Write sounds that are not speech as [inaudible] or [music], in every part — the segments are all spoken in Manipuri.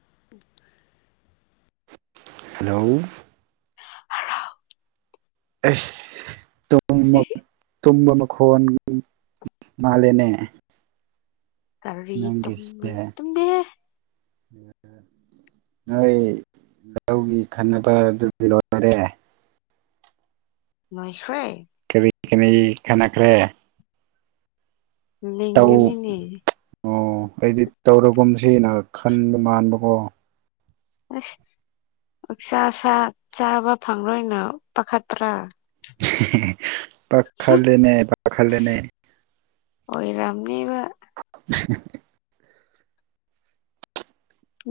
[inaudible] ꯍꯜꯂꯣ ꯑꯩꯁ [unintelligible] ꯇꯨꯝꯕ ꯃꯈꯣꯟ ꯃꯥꯜꯂꯦꯅꯦ ꯀꯔꯤ ꯇꯨꯝꯕ ꯇꯨꯝꯗꯦꯍꯦ ꯅꯠꯂꯦ ꯅꯣꯏ ꯂꯧꯒꯤ ꯈꯟꯅꯕꯗꯨꯗꯤ ꯂꯣꯏꯔꯦ ꯂꯣꯏꯈ꯭ꯔꯦ ꯀꯔꯤ ꯀꯔꯤ ꯈꯟꯅꯈ꯭ꯔꯦ ꯇꯧ ꯂꯤꯡꯒꯅꯤꯅꯦ ꯑꯣ ꯑꯩꯗꯤ ꯇꯧꯔꯒꯨꯝꯁꯤꯅ ꯈꯟꯕ ꯃꯥꯟꯕꯀꯣ ꯑꯩꯁ ꯑꯣꯛꯁꯥ ꯁꯥ ꯆꯥꯕ ꯐꯪꯔꯣꯏꯅ ꯄꯥꯈꯠꯄ꯭ꯔꯥ [unintelligible] ꯄꯥꯛꯈꯠꯂꯦꯅꯦ ꯄꯥꯈꯠꯂꯦꯅꯦ ꯑꯣꯏꯔꯝꯅꯤꯕ [unintelligible]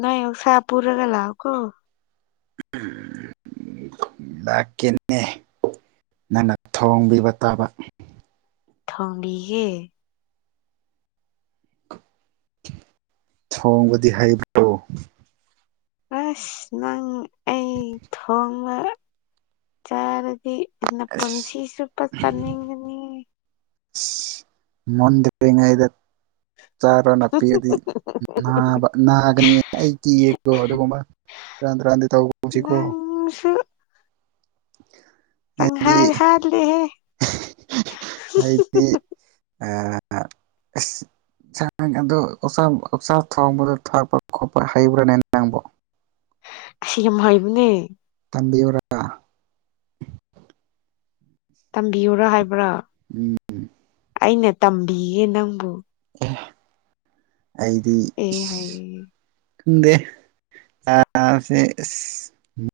ꯅꯣꯏ ꯑꯣꯛꯁꯥ ꯄꯨꯔꯒ ꯂꯥꯛꯎꯀꯣ [inaudible] ꯂꯥꯛꯀꯦꯅꯦ ꯅꯪꯅ ꯊꯣꯡꯕꯤꯕ ꯇꯥꯕ ꯊꯣꯡꯕꯤꯒꯦ ꯊꯣꯡꯕꯗꯤ ꯍꯩꯕ꯭ꯔꯣ ꯑꯁ ꯅꯪ ꯑꯩ ꯊꯣꯡꯕ ꯆꯥꯔꯗꯤ ꯑꯁ ꯅꯥꯄꯨꯟꯁꯤ ꯆꯨꯞꯄ ꯆꯥꯅꯤꯡꯒꯅꯤ ꯁꯤ ꯃꯨꯟꯗꯔꯤꯉꯩꯗ ꯆꯥꯔꯣꯅ ꯄꯤꯔꯗꯤ ꯅꯥꯕ ꯅꯥꯒꯅꯤ ꯑꯩ ꯀꯤꯌꯦ ꯀꯣ ꯑꯗꯨꯒꯨꯝꯕ ꯁꯦꯔꯥꯟ ꯇꯨꯔꯥꯟꯗꯤ ꯇꯧꯒꯨꯝꯁꯤ ꯀꯣ [unintelligible] [unintelligible] ꯆꯪ ꯍꯥꯠ ꯍꯥꯠꯂꯤꯍꯦ ꯑꯩꯗꯤ [unintelligible] ꯑꯥ ꯑꯥ ꯑꯁ ꯁꯥ ꯑꯗꯨ ꯑꯣꯛꯁꯥ ꯑꯣꯛꯁꯥ ꯊꯣꯡꯕꯗꯨ ꯊꯥꯛꯄ ꯈꯣꯠꯄ ꯍꯩꯕ꯭ꯔꯥꯅꯦ ꯅꯪꯕꯣ ꯌꯥꯝ ꯍꯩꯕꯅꯦ ꯇꯝꯕꯤꯌꯨꯔ ꯇꯝꯕꯤꯌꯨꯔ ꯍꯥꯏꯕ꯭ꯔꯥ ꯎꯝ ꯎꯝ ꯑꯩꯅ ꯇꯝꯕꯤꯒꯦ ꯅꯪꯕꯨ ꯑꯦ ꯑꯩꯗꯤ ꯑꯦ ꯏꯁ ꯍꯥꯏꯌꯦ ꯈꯪꯪꯗꯦ ꯆꯥꯕꯁꯦ ꯏꯁ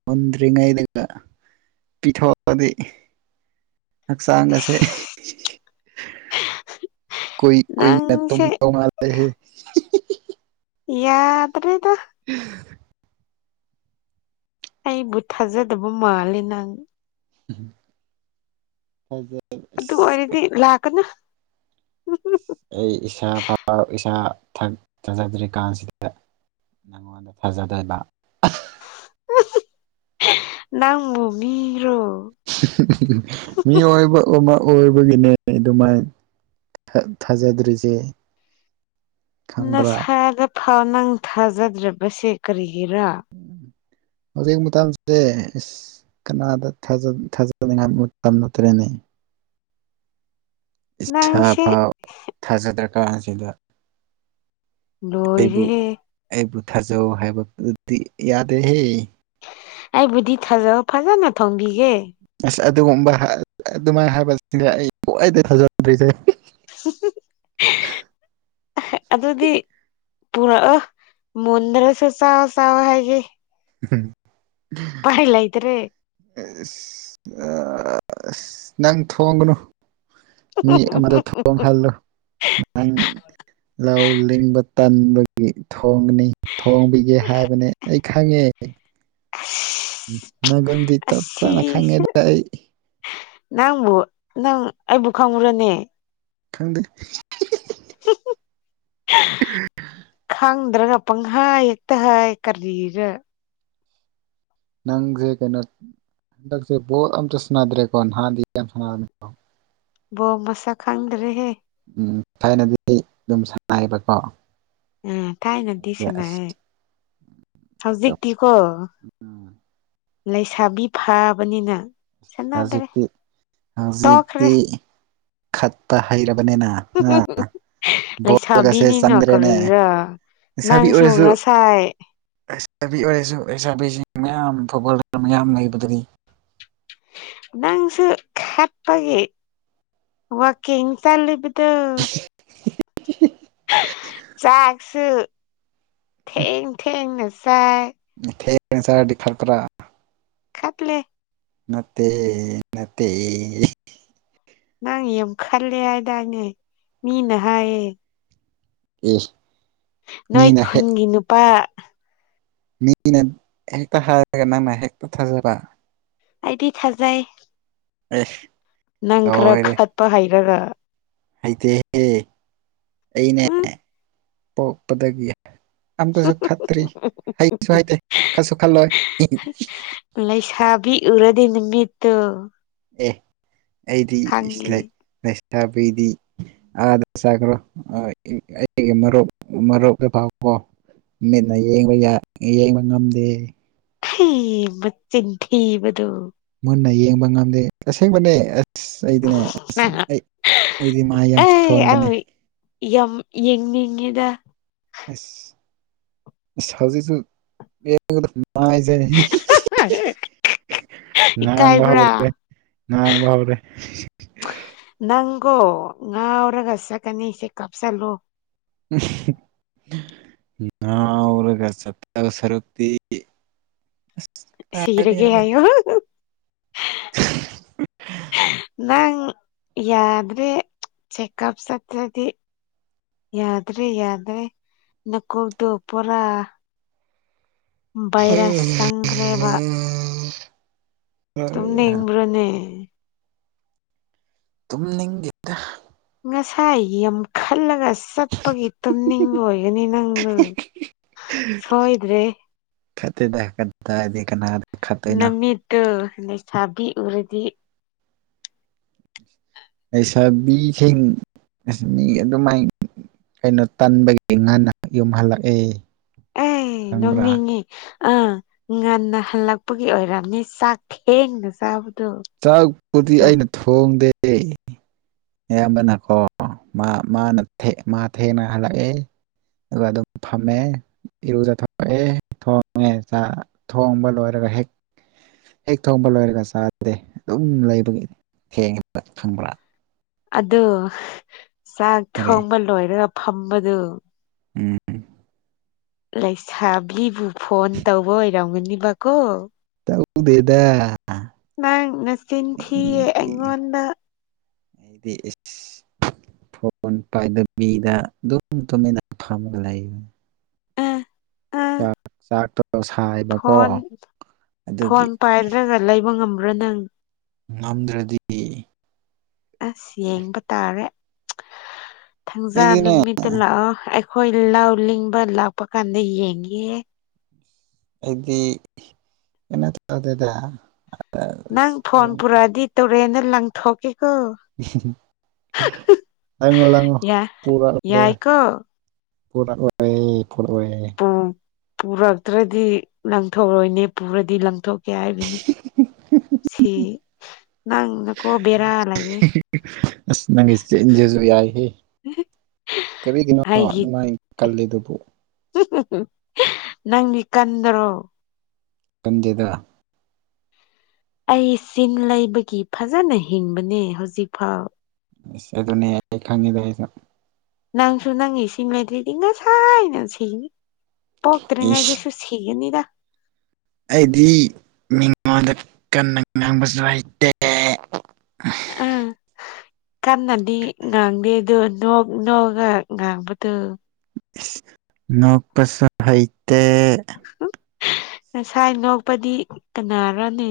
ꯃꯨꯟꯗ꯭ꯔꯤꯉꯩꯗꯒꯥ ꯄꯤꯊꯣꯛꯄꯥꯗꯤ ꯍꯛꯆꯥꯡ ꯒꯥꯁꯦ ꯀꯨꯏ ꯀꯨꯏꯅ ꯅꯪꯁꯦ ꯇꯨꯝꯗꯧ ꯃꯜ ꯂꯦꯍꯦ ꯌꯥꯗ꯭ꯔꯦꯗꯥ [unintelligible] ꯑꯩꯕꯨ ꯊꯥꯖꯗꯕ ꯃꯜꯂꯦ ꯅꯪ ꯎꯝꯍꯝ ꯊꯥꯖꯥ ꯑꯗꯨ ꯑꯣꯏꯔꯗꯤ ꯂꯥꯛꯀꯥꯅꯨ ꯏꯁ ꯑꯩ ꯏꯁꯥ ꯐꯥꯎ ꯏꯁꯥ ꯊꯥ ꯊꯥꯖꯗ꯭ꯔꯤ ꯀꯥꯟꯁꯤꯗꯥ ꯅꯪꯉꯣꯟꯗꯥ ꯊꯥꯖꯗꯣꯏꯕ ꯅꯪꯕꯨ ꯃꯤꯔꯣ ꯃꯤ ꯑꯣꯏꯕ ꯑꯃ ꯑꯣꯏꯕꯒꯤꯅꯦ ꯑꯗꯨꯃꯥꯏꯟ ꯊꯥ ꯊꯥꯖꯗ꯭ꯔꯤꯖꯦ ꯅꯁꯥꯗ ꯐꯥꯎ ꯅꯪ ꯊꯥꯖꯗ꯭ꯔꯤꯕꯁꯦ ꯀꯔꯤꯒꯤꯔꯥ ꯎꯝ ꯎꯝ ꯍꯧꯖꯤꯛ ꯃꯇꯝꯁꯦ ꯏꯁ ꯀꯅꯥꯗ ꯊꯥꯖ ꯊꯥꯖꯅꯤꯡꯉꯥꯏ ꯃꯨꯇꯝ ꯅꯠꯇ꯭ꯔꯦꯅꯦ ꯏꯁꯥ ꯅꯪꯁꯦ ꯐꯥꯎ ꯊꯥꯖꯗ꯭ꯔꯥꯀꯥꯟꯁꯤꯗ ꯂꯣꯏꯔꯦꯍꯦ ꯑꯩꯕꯨ ꯊꯥꯖꯧ ꯍꯥꯏꯕꯗꯨꯗꯤ ꯌꯥꯗꯦꯍꯦ ꯑꯩꯕꯨꯗꯤ ꯊꯥꯖꯧ ꯐꯖꯅ ꯊꯣꯡꯕꯤꯒꯦ ꯑꯁ ꯑꯗꯨꯒꯨꯝꯕ ꯍꯥꯏ ꯑꯗꯨꯃꯥꯏ ꯍꯥꯏꯕꯁꯤꯡꯁꯦ ꯑꯩ ꯈ꯭ꯋꯥꯏꯗꯩ ꯊꯥꯖꯗ꯭ꯔꯤꯁꯦ ꯑꯥꯍꯦ ꯑꯗꯨꯗꯤ ꯄꯨꯔꯛꯑꯣ ꯃꯨꯟꯗ꯭ꯔꯥꯁꯨ ꯆꯥꯎ ꯆꯥꯎ ꯍꯥꯏꯒꯦ [unintelligible] ꯑꯩ ꯂꯩꯇꯔꯦ ꯏꯁ ꯑꯥ ꯑꯁ ꯅꯪ ꯊꯣꯡꯒꯅꯨ ꯃꯤ ꯑꯃꯗ ꯊꯣꯡꯍꯜꯂꯨ ꯅꯪ ꯂꯥꯎ ꯂꯤꯡꯕ ꯇꯟꯕꯒꯤ ꯊꯣꯡꯒꯅꯤ ꯊꯣꯡꯕꯤꯒꯦ ꯍꯥꯏꯕꯅꯦ ꯑꯩ ꯈꯪꯉꯦ ꯑꯁ ꯅꯒꯨꯟꯗꯤ ꯆꯞ ꯇꯥꯅ ꯑꯁꯤꯁꯦ ꯈꯪꯉꯦꯗ ꯑꯩ ꯅꯪꯕꯨ ꯅꯪ ꯑꯩꯕꯨ ꯈꯪꯕ꯭ꯔꯥꯅꯦ ꯈꯪꯗꯦ [unintelligible] ꯈꯥꯡꯗ꯭ꯔꯥꯒ ꯄꯪꯍꯥꯏ ꯍꯦꯛꯇꯥ ꯍꯥꯏ ꯀꯔꯤꯔꯥ ꯅꯪꯖꯦ ꯀꯩꯅꯣ ꯍꯟꯗꯛꯁꯦ ꯕꯣꯠ ꯑꯝꯇꯥ ꯁꯥꯟꯅꯗ꯭ꯔꯦꯀꯣ ꯅꯍꯥꯟꯗꯤ ꯌꯥꯝ ꯁꯥꯟꯔꯝꯃꯤꯀꯣ ꯕꯣꯜ ꯃꯁꯛ ꯈꯪꯗ꯭ꯔꯦꯍꯦ ꯎꯝ ꯊꯥꯏꯅꯗꯤ ꯑꯗꯨꯝ ꯁꯥꯟꯑꯥꯏꯕꯀꯣ ꯎꯝ ꯊꯥꯏꯅꯗꯤ ꯁꯥꯅꯩꯌꯦ ꯑꯁ ꯍꯧꯖꯤꯛꯇꯤꯀꯣ ꯂꯩꯁꯥꯕꯤ ꯐꯥꯕꯅꯤꯅ ꯁꯥꯅꯗ꯭ꯔꯦ ꯍꯧꯖꯤꯛꯇꯤ ꯇꯣꯛꯈ꯭ꯔꯦ ꯈꯠꯇꯥ ꯍꯩꯔꯕꯅꯦꯅ ꯂꯩꯁꯥꯕꯤꯅꯤꯅ ꯆꯪꯗ꯭ꯔꯦꯅꯦ ꯀꯔꯤꯔꯥ ꯂꯩꯁꯥꯕꯤ ꯅꯪꯁꯨ ꯑꯣꯏꯔꯁꯨ ꯉꯁꯥꯏ [unintelligible] ꯅꯪꯁꯨ ꯈꯠꯄꯒꯤ ꯋꯥꯛꯀꯤꯡ ꯆꯠꯂꯤꯕꯗꯨ [unintelligible] ꯆꯥꯛꯁꯨ ꯊꯦꯡ ꯊꯦꯡꯅ ꯆꯥꯏ [unintelligible] ꯈꯠꯂꯦ ꯅꯠꯇꯦ ꯍꯦ ꯅꯠꯇꯦ ꯌꯦ ꯅꯪ ꯌꯥꯝ ꯈꯜꯂꯦ ꯍꯥꯏꯗꯥꯅꯦ ꯃꯤꯅ ꯍꯥꯏꯌꯦ [unintelligible] ꯅꯣꯏ ꯃꯤꯅ ꯍꯦꯛ ꯈꯨꯟꯒꯤ ꯅꯨꯄꯥ ꯃꯤꯅ ꯍꯦꯛꯇ ꯍꯥꯏꯔꯒ ꯅꯪꯅ ꯍꯦꯛꯇ ꯊꯥꯖꯕ ꯑꯩꯗꯤ ꯊꯖꯩ ꯑꯦ ꯅꯪ ꯈꯔ ꯂꯣꯏꯔꯦ ꯈꯠꯄ ꯍꯩꯔꯒ ꯍꯩꯇꯦꯍꯦ ꯑꯩꯅꯦ ꯎꯝ ꯄꯣꯛꯄꯗꯒꯤ ꯑꯃꯝ ꯇꯁꯨ ꯈꯠꯇ꯭ꯔꯤ ꯍꯩꯁꯨ ꯍꯩꯇꯦ ꯈꯠꯁꯨ ꯈꯠꯂꯣꯏ ꯍꯤ ꯍꯤ ꯂꯩꯁꯥꯕꯤ ꯎꯔꯗꯤ ꯅꯨꯃꯤꯠꯇꯨ ꯈꯪꯉꯤ [unintelligible] ꯑꯥꯗ ꯆꯈ꯭ꯔꯣ ꯑꯩꯒꯤ ꯃꯔꯨꯞ ꯃꯔꯨꯞꯇ ꯐꯥꯎꯣ ꯃꯤꯠꯅ ꯌꯦꯡꯕ ꯌꯥ ꯌꯦꯡꯕ ꯉꯝꯗꯦ ꯍꯦ ꯃꯆꯤꯟ ꯊꯤꯕꯗꯨ ꯃꯨꯟꯅ ꯌꯦꯡꯕ ꯉꯝꯗꯦ ꯑꯁꯦꯡꯕꯅꯦ ꯑꯁ ꯑꯩꯗꯤꯅꯦ ꯑꯁ ꯑꯩ ꯑꯩꯗꯤ ꯃꯥ ꯌꯥꯝ ꯑꯩ ꯁꯣꯟꯕꯅꯦ ꯑꯩ ꯌꯥꯝ ꯌꯦꯡꯅꯤꯡꯉꯤꯗ [unintelligible] [unintelligible] ꯉꯪꯕ ꯏꯀꯥꯏꯕ꯭ꯔꯥ ꯍꯧꯔꯦ ꯉꯪꯕ ꯍꯧꯔꯦ ꯅꯪꯒꯣ ꯉꯎ꯭ꯔꯒ ꯆꯠꯀꯅꯤ ꯆꯦ ꯀꯞꯁꯂꯣ [unintelligible] ꯉꯧꯔꯒ ꯆꯠꯇꯣꯏ ꯁꯔꯨꯛꯇꯤ ꯑꯁ ꯁꯤꯔꯒꯦ ꯀꯗꯥꯏꯗꯩꯅꯣꯗ ꯍꯥꯏꯌꯣ [unintelligible] ꯅꯪ ꯌꯥꯗ꯭ꯔꯦ ꯆꯦꯛ ꯀꯞ ꯆꯠꯇ꯭ꯔꯗꯤ ꯌꯥꯗ꯭ꯔꯦ ꯌꯥꯗ꯭ꯔꯦ ꯅꯀꯣꯛꯇꯣ ꯄꯨꯔꯥ ꯚꯥꯏꯔꯁ ꯆꯪꯒ꯭ꯔꯦꯕ ꯇꯨꯝꯅꯤꯡꯕ꯭ꯔꯅꯦ ꯇꯨꯝꯅꯤꯡꯗꯦꯗ ꯉꯁꯥꯏ ꯌꯥꯝ ꯈꯜꯂꯒ ꯆꯠ ꯄꯒꯤ ꯇꯨꯝꯅꯤꯡꯕ ꯑꯣꯏꯒꯅꯤ ꯅꯪꯗꯨ ꯁꯣꯏꯗ꯭ꯔꯦ ꯈꯠꯇꯦꯗ ꯀꯗꯥꯏꯗꯩ ꯀꯅꯥ ꯅꯨꯃꯤꯠꯇꯨ ꯂꯩꯩꯁꯥꯕꯤ ꯎꯔꯗꯤ ꯂꯩꯁꯥꯕꯤꯁꯤꯡ ꯑꯁ ꯃꯤ ꯑꯗꯨꯃꯥꯏꯟ ꯀꯩꯅꯣ ꯇꯟꯕꯒꯤ ꯉꯟꯅ ꯌꯨꯝ ꯍꯜꯂꯛꯑꯦ ꯑꯥꯏ ꯈꯪꯕ꯭ꯔꯥ ꯅꯣꯛꯅꯤꯡꯉꯤ ꯑꯥ ꯉꯟꯅ ꯍꯜꯂꯛꯄꯒꯤ ꯑꯣꯏꯔꯝꯅꯤ ꯆꯥꯛ ꯊꯦꯡꯅ ꯆꯥꯕꯗꯣ ꯆꯥꯛꯄꯨꯗꯤ ꯁꯨꯝ ꯑꯩꯅ ꯊꯣꯡꯗꯦ ꯑꯌꯥꯝꯕꯅꯀꯣ ꯃꯥ ꯃꯥꯅ ꯊ‌ꯦ ꯃꯥ ꯊꯦꯡꯅ ꯍꯜꯂꯛꯑꯦ ꯑꯗꯨꯒ ꯑꯗꯨꯝ ꯐꯝꯃꯦ ꯏꯔꯨꯖꯊꯣꯛꯑꯦ ꯊꯣꯡꯉꯦ ꯆꯥ ꯊꯣꯡꯕ ꯂꯣꯏꯔꯒ ꯍꯦꯛ ꯍꯦꯛ ꯊꯣꯡꯕ ꯂꯣꯏꯔꯒ ꯆꯥꯗꯦ ꯑꯗꯨꯝ ꯂꯩꯕꯒꯤ ꯊꯦꯡꯉꯦꯕ ꯈꯪꯕ꯭ꯔꯥ ꯑꯗꯨ ꯆꯥꯛ ꯀꯔꯤ ꯊꯣꯡꯕ ꯂꯣꯏꯔꯒ ꯐꯝꯕꯗꯨ ꯎꯝ ꯂꯩꯁꯥꯕꯤꯕꯨ ꯐꯣꯟ ꯇꯧꯕ ꯑꯣꯏꯔꯝꯒꯅꯤꯕꯀꯣ ꯇꯧꯗꯦꯗ ꯅꯪ ꯅꯆꯤꯟ ꯊꯤꯌꯦ ꯑꯩꯉꯣꯟꯗ ꯗꯦ ꯏꯁ ꯐꯣꯟ ꯄꯥꯏꯗꯕꯤꯗ ꯑꯗꯨꯝ ꯇꯨꯃꯤꯟꯅ ꯐꯝꯃꯒ ꯂꯩ ꯑ ꯑ ꯆꯥꯛ ꯆꯥꯛꯇꯣ ꯁꯥꯏꯕꯀꯣ ꯐꯣꯟ ꯑꯗꯨꯒꯤ ꯐꯣꯟ ꯄꯥꯏꯗ꯭ꯔꯒ ꯂꯩꯕ ꯉꯝꯕ꯭ꯔꯥ ꯅꯪ ꯉꯝꯗ꯭ꯔꯗꯤ ꯑꯁ ꯌꯦꯡꯕ ꯇꯥꯔꯦ ꯊꯪꯖꯥ ꯑꯩꯗꯤꯅꯦ ꯅꯨꯃꯤꯠꯇ ꯂꯥꯛꯑꯣ ꯑꯩꯈꯣꯏ ꯂꯧ ꯂꯤꯡꯕ ꯂꯥꯛꯄ ꯀꯥꯟꯗ ꯌꯦꯡꯒꯦ ꯑꯩꯗꯤ ꯀꯩꯅꯣ ꯇꯧꯗꯦꯗ ꯅꯪ ꯐꯣꯟ ꯄꯨꯔꯛꯑꯗꯤ ꯇꯨꯔꯦꯟꯗ ꯂꯪꯊꯣꯛꯀꯦꯀꯣ ꯂꯪꯉꯣ ꯂꯪꯉꯣ ꯌꯥ ꯄꯨꯔ ꯑꯔꯣꯏ ꯌꯥꯏꯀꯣ ꯄꯨꯔꯛꯑꯣꯏꯌꯦ ꯐꯨꯔꯣꯏꯌꯦ ꯑ ꯄꯨꯔꯛꯇ꯭ꯔꯗꯤ ꯂꯪꯊꯣꯛꯔꯣꯏꯅꯦ ꯄꯨꯔꯗꯤ ꯂꯪꯊꯣꯛꯀꯦ ꯍꯥꯏꯕꯅꯤ ꯁꯦ ꯅꯪ ꯅꯀꯣꯛ ꯕꯦꯔꯥ ꯂꯩꯔꯦ ꯆꯦꯟꯖꯦꯁꯨ ꯌꯥꯏꯍꯦ ꯀꯔꯤꯒꯤꯅꯣ ꯑꯩꯒꯤ ꯑꯗꯨꯃꯥꯏ ꯀꯜꯂꯤꯗꯨꯕꯨ ꯅꯪꯗꯤ ꯀꯟꯗ꯭ꯔꯣ ꯀꯟꯗꯦꯗ ꯑꯩ ꯁꯤꯡ ꯂꯩꯕꯒꯤ ꯐꯖꯅ ꯍꯤꯡꯕꯅꯦ ꯍꯧꯖꯤꯛ ꯐꯥꯎ ꯏꯁ ꯑꯗꯨꯅꯦ ꯑꯩ ꯈꯪꯉꯤꯗ ꯑꯩꯁꯨ ꯅꯪꯁꯨ ꯅꯪꯒꯤ ꯁꯤꯡ ꯂꯩꯗ꯭ꯔꯤꯗꯤ ꯉꯁꯥꯏꯅ ꯁꯤꯅꯤ ꯏꯁ ꯄꯣꯛꯇ꯭ꯔꯤꯉꯩꯗꯤꯁꯨ ꯁꯤ- ꯁꯤꯒꯅꯤꯗ ꯑꯩꯗꯤ ꯃꯤꯉꯣꯟꯗ ꯀꯟꯅ ꯉꯥꯡꯕꯁꯨ ꯍꯩꯇꯦ ꯑꯥ ꯀꯟꯅꯗꯤ ꯉꯥꯡꯗꯦ ꯑꯗꯨ ꯅ‌ꯣꯛ ꯅ‌ꯣꯛꯑꯒ ꯉꯥꯡꯕꯗꯣ ꯏꯁ ꯅꯣꯛꯄꯁꯨ ꯍꯩꯇꯦ ꯉꯁꯥꯏ ꯅꯣꯛꯄꯗꯤ ꯀꯅꯥꯔꯥꯅꯦ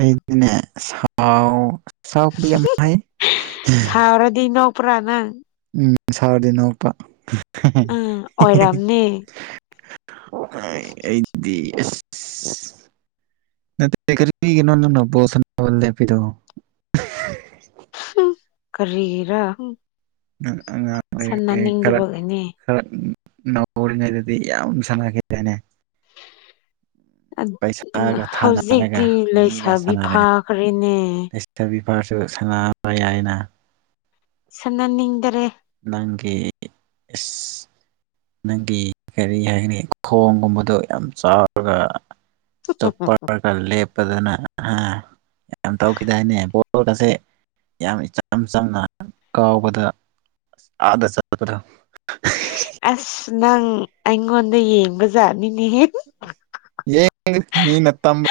ꯑꯩꯗꯤꯅꯦ ꯁꯥꯥꯎ ꯁꯥꯎꯕꯗꯤ ꯌꯥꯝ ꯍꯩ ꯌꯥꯔꯗꯤꯅ‌ꯣꯛ ꯄ‍꯭ꯔꯥ ꯅꯪ ꯎꯝ ꯁꯥꯔꯗꯤ ꯅ‌ꯣꯛꯄ ꯑ ꯑꯣꯏꯔꯝꯅꯤ ꯑꯩꯗꯤ ꯑꯦꯁ ꯅ ꯀꯩꯔꯤꯒꯤꯅꯣ ꯅꯪꯅ ꯕꯣꯜ ꯁꯥꯟꯅꯕ ꯂ‌ꯦꯞꯄꯤꯗ‌ꯣ ꯀꯔꯤꯒꯤꯔꯥ [unintelligible] ꯈꯔ ꯅꯧꯔꯤꯉꯩꯗꯗꯤ ꯌꯥꯝ ꯁꯥꯟꯅꯈꯤꯗꯥꯏꯅꯦ ꯄꯩꯁꯥꯒ ꯊꯥꯅꯔꯒ ꯍꯧꯖꯤꯛꯇꯤ ꯃꯤꯒ ꯂꯩꯁꯥꯕꯤ ꯁꯥꯟꯅꯔꯒ ꯐꯥꯈ꯭ꯔꯦꯅꯦ ꯆꯕꯤ ꯄꯥꯔꯁꯨ ꯁꯥꯟꯅꯕ ꯌꯥꯏꯅ ꯁꯟꯅꯅꯤꯗ꯭ꯔꯦ ꯅꯪꯒꯤ ꯏꯁ ꯅꯪꯒꯤ ꯀꯔꯤ ꯍꯥꯏꯒꯅꯤ ꯈꯣꯡꯒꯨꯝꯕꯗꯣ ꯌꯥꯝ ꯆꯥꯎꯔꯒ ꯏꯁꯇꯣꯞꯄꯔꯒ ꯂꯦꯞꯄꯗꯅ ꯑ ꯌꯥꯝ ꯇꯧꯈꯤꯗꯥꯏꯅꯦ ꯕꯒꯁꯦ ꯌꯥꯝ ꯏꯆꯝ ꯆꯝꯅ ꯀꯥꯎꯕꯗ ꯑꯗ ꯆꯠꯄꯗ ꯑꯁ ꯅꯪ ꯑꯩꯉꯣꯟꯗ ꯌꯦꯡꯕ ꯖꯥꯠꯅꯤꯅꯦꯍꯦ ꯃꯤꯅ ꯇꯝꯕ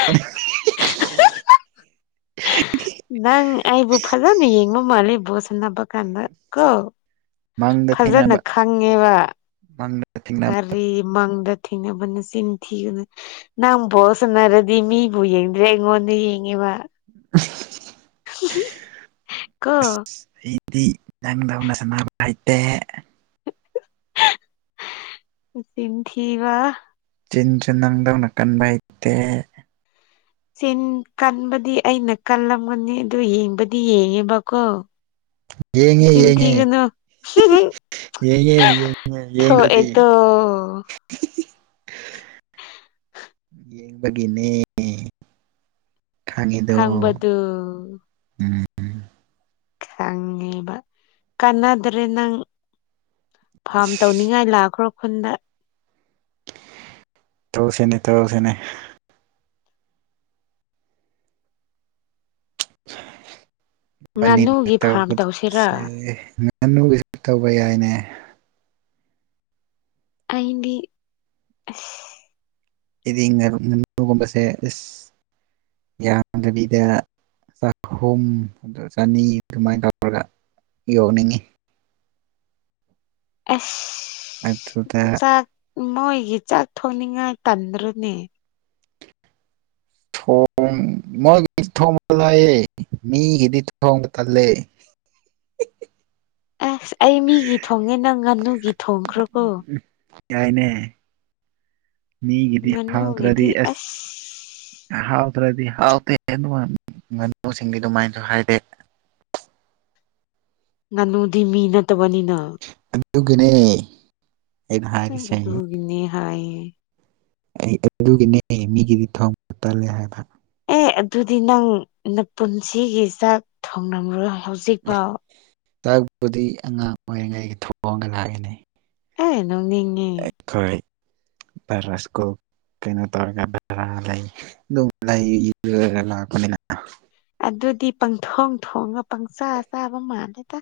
ꯅꯪ ꯑꯩꯕꯨ ꯐꯖꯅ ꯌꯦꯡꯕ ꯃꯥꯜꯂꯦ ꯕꯣꯜ ꯁꯥꯟꯅꯕ ꯀꯅꯗ ꯀꯣ ꯃꯪꯗ ꯐꯖꯅ ꯊꯦꯡꯅꯕ ꯈꯪꯉꯦꯕ ꯃꯪꯗ ꯊꯦꯡꯅꯕ ꯀꯔꯤ ꯃꯥꯡꯗ ꯊꯦꯡꯅꯕꯅ ꯆꯤꯟ ꯊꯤꯒꯅꯨ ꯅꯪ ꯕꯣꯜ ꯁꯟꯅꯔꯗꯤ ꯃꯤꯕꯨ ꯌꯦꯡꯗ꯭ꯔꯦ ꯑꯩꯉꯣꯟꯗ ꯌꯦꯡꯉꯤꯕ [unintelligible] ꯀꯣ ꯑꯩꯗꯤ ꯅꯪꯗꯧꯅ ꯁꯥꯟꯅꯕ ꯍꯩꯇꯦ ꯅꯆꯤꯜ ꯊꯤꯕ ꯆꯤꯟꯁꯨ ꯅꯪꯗꯧꯅ ꯀꯟꯕ ꯍꯩꯇꯦ ꯆꯤꯟ ꯀꯟꯕꯗꯤ ꯑꯩꯅ ꯀꯜꯂꯝꯒꯅꯤ ꯑꯗꯨ ꯌꯦꯡꯕꯗꯤ ꯌꯦꯡꯉꯦꯕꯀꯣ ꯌꯦꯡꯉꯦ ꯆꯤꯟ ꯌꯦꯡꯉꯦ ꯊꯤꯒꯅꯣ ꯌꯦꯡꯉꯦ ꯌꯦꯡꯉꯦ [unintelligible] ꯌꯦꯡꯗꯗꯤ ꯊꯣꯑꯦꯇꯣ ꯌꯦꯡꯕꯒꯤꯅꯦ ꯈꯪꯉꯤꯗꯣ ꯈꯪꯕꯗꯨ ꯎꯝ ꯈꯪꯉꯦꯕ ꯀꯥꯟꯅꯗ꯭ꯔꯦ ꯅꯪ ꯐꯥꯝ ꯇꯧꯅꯤꯡ ꯏꯁ ꯅꯤꯡꯉꯥꯏ ꯂꯥꯛꯈ꯭ꯔꯣ ꯈꯨꯟꯗ ꯇꯧꯁꯤꯅꯦ ꯇꯧꯁꯤꯅꯦ ꯅꯤ ꯉꯥꯅꯨꯒꯤ ꯐꯥꯔꯝ ꯇꯧꯁꯤꯔꯥ ꯇꯗꯁꯦ ꯉꯥꯅꯨꯒꯤꯁꯨ ꯇꯧꯕ ꯌꯥꯏꯅꯦ ꯑꯗꯤ ꯑꯁ ꯗꯤ ꯉꯥꯅꯨꯒꯨꯝꯕꯁꯦ ꯑꯁ ꯌꯥꯝꯗꯕꯤꯗ ꯆꯍꯨꯝ ꯑ ꯆꯅꯤ ꯑꯗꯨꯃꯥꯏꯅ ꯇꯧꯔꯒ ꯌꯣꯛꯅꯤꯡꯉꯤ ꯑꯁ ꯑꯗꯨꯗ ꯆꯥꯛ ꯃꯣꯏꯒꯤ ꯆꯥꯛ ꯊꯣꯡꯅꯤꯡꯉꯥꯏ ꯇꯟꯗ꯭ꯔꯅꯦ ꯊꯣꯡ ꯃꯣꯏ ꯊꯣꯡꯕꯂꯥꯏꯌꯦ ꯃꯤꯒꯤꯗꯤ ꯊꯣꯡꯕ ꯇꯜꯂꯦ ꯑꯁ ꯑꯩ ꯃꯤꯒꯤ ꯊꯣꯡꯉꯦ ꯅꯪ ꯉꯥꯅꯨꯒꯤ ꯊꯣꯡꯈ꯭ꯔꯣꯀꯣ ꯌꯥꯏꯅꯦ ꯃꯤꯒꯤꯗꯤ ꯍꯥꯎꯗꯇ꯭ꯔꯗꯤ ꯉꯥꯅꯨꯒꯤꯗꯤ ꯑꯁ ꯑꯦꯁ ꯍꯥꯎꯗ꯭ꯔꯗꯤ ꯍꯥꯎꯇꯦ ꯉꯅꯨꯁꯤꯡꯗꯤ ꯑꯗꯨꯃꯥꯏꯅꯁꯨ ꯍꯥꯏꯗꯦ ꯉꯥꯅꯨꯗꯤ ꯃꯤ ꯅꯠꯇꯕꯅꯤꯅ ꯑꯗꯨꯒꯤꯅꯦ ꯑꯩꯅ ꯍꯥꯏꯔꯤꯁꯦ ꯑꯩ ꯗꯨꯒꯤꯅꯦ ꯍꯥꯏꯌꯦ ꯑꯩ ꯑꯗꯨꯒꯤꯅꯦ ꯃꯤꯒꯤꯗꯤ ꯊꯣꯡ ꯇꯜꯂꯦ ꯍꯥꯏꯕ ꯑꯦ ꯑꯗꯨꯗꯤ ꯅꯪ ꯅꯄꯨꯟꯁꯤꯒꯤ ꯆꯥꯛ ꯊꯣꯡꯂꯝꯔꯣꯏ ꯍꯧꯖꯤꯛ ꯐꯥꯎ ꯆꯥꯛꯛꯄꯨꯗꯤ ꯑꯉꯥꯡ ꯑꯣꯏꯔꯤꯉꯩꯒꯤ ꯊꯣꯛꯣꯡꯑꯒ ꯂꯥꯛꯏꯅꯤ ꯑꯦ ꯅꯣꯛꯅꯤꯡꯉꯦ ꯈꯣꯏ ꯄ ꯔꯥꯁꯀꯣ ꯀꯩꯅꯣ ꯇꯧꯔꯒꯗꯔ ꯂꯩ ꯂꯩ ꯏꯂ ꯂꯥꯛꯄꯅꯤꯅ ꯑꯗꯨꯗꯤ ꯄꯪꯊꯣꯡ ꯊꯣꯡꯉ ꯄꯪꯆꯥ ꯆꯥꯕ ꯃꯥꯜꯂꯦꯗ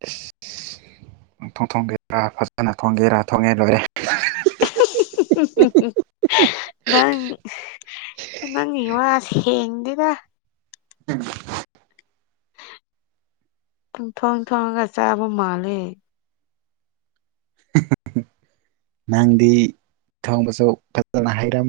[unintelligible] ꯊꯣꯡ ꯊꯣꯡꯒꯦꯔꯥ ꯐꯖꯅ ꯊꯣꯡꯒꯦꯔꯥ ꯊꯣꯡꯉꯦ ꯂꯣꯏꯔꯦ ꯅꯪ ꯅꯪꯒꯤ ꯋꯥ ꯁꯦꯡꯗꯦꯗ [inaudible] ꯄꯨꯡ ꯊꯣꯡ ꯊꯣꯡꯉꯒ ꯆꯥꯕ ꯃꯥꯜꯂꯦ ꯅꯪꯗꯤ ꯊꯣꯡꯕꯁꯨ [unintelligible] ꯍꯩꯔꯝ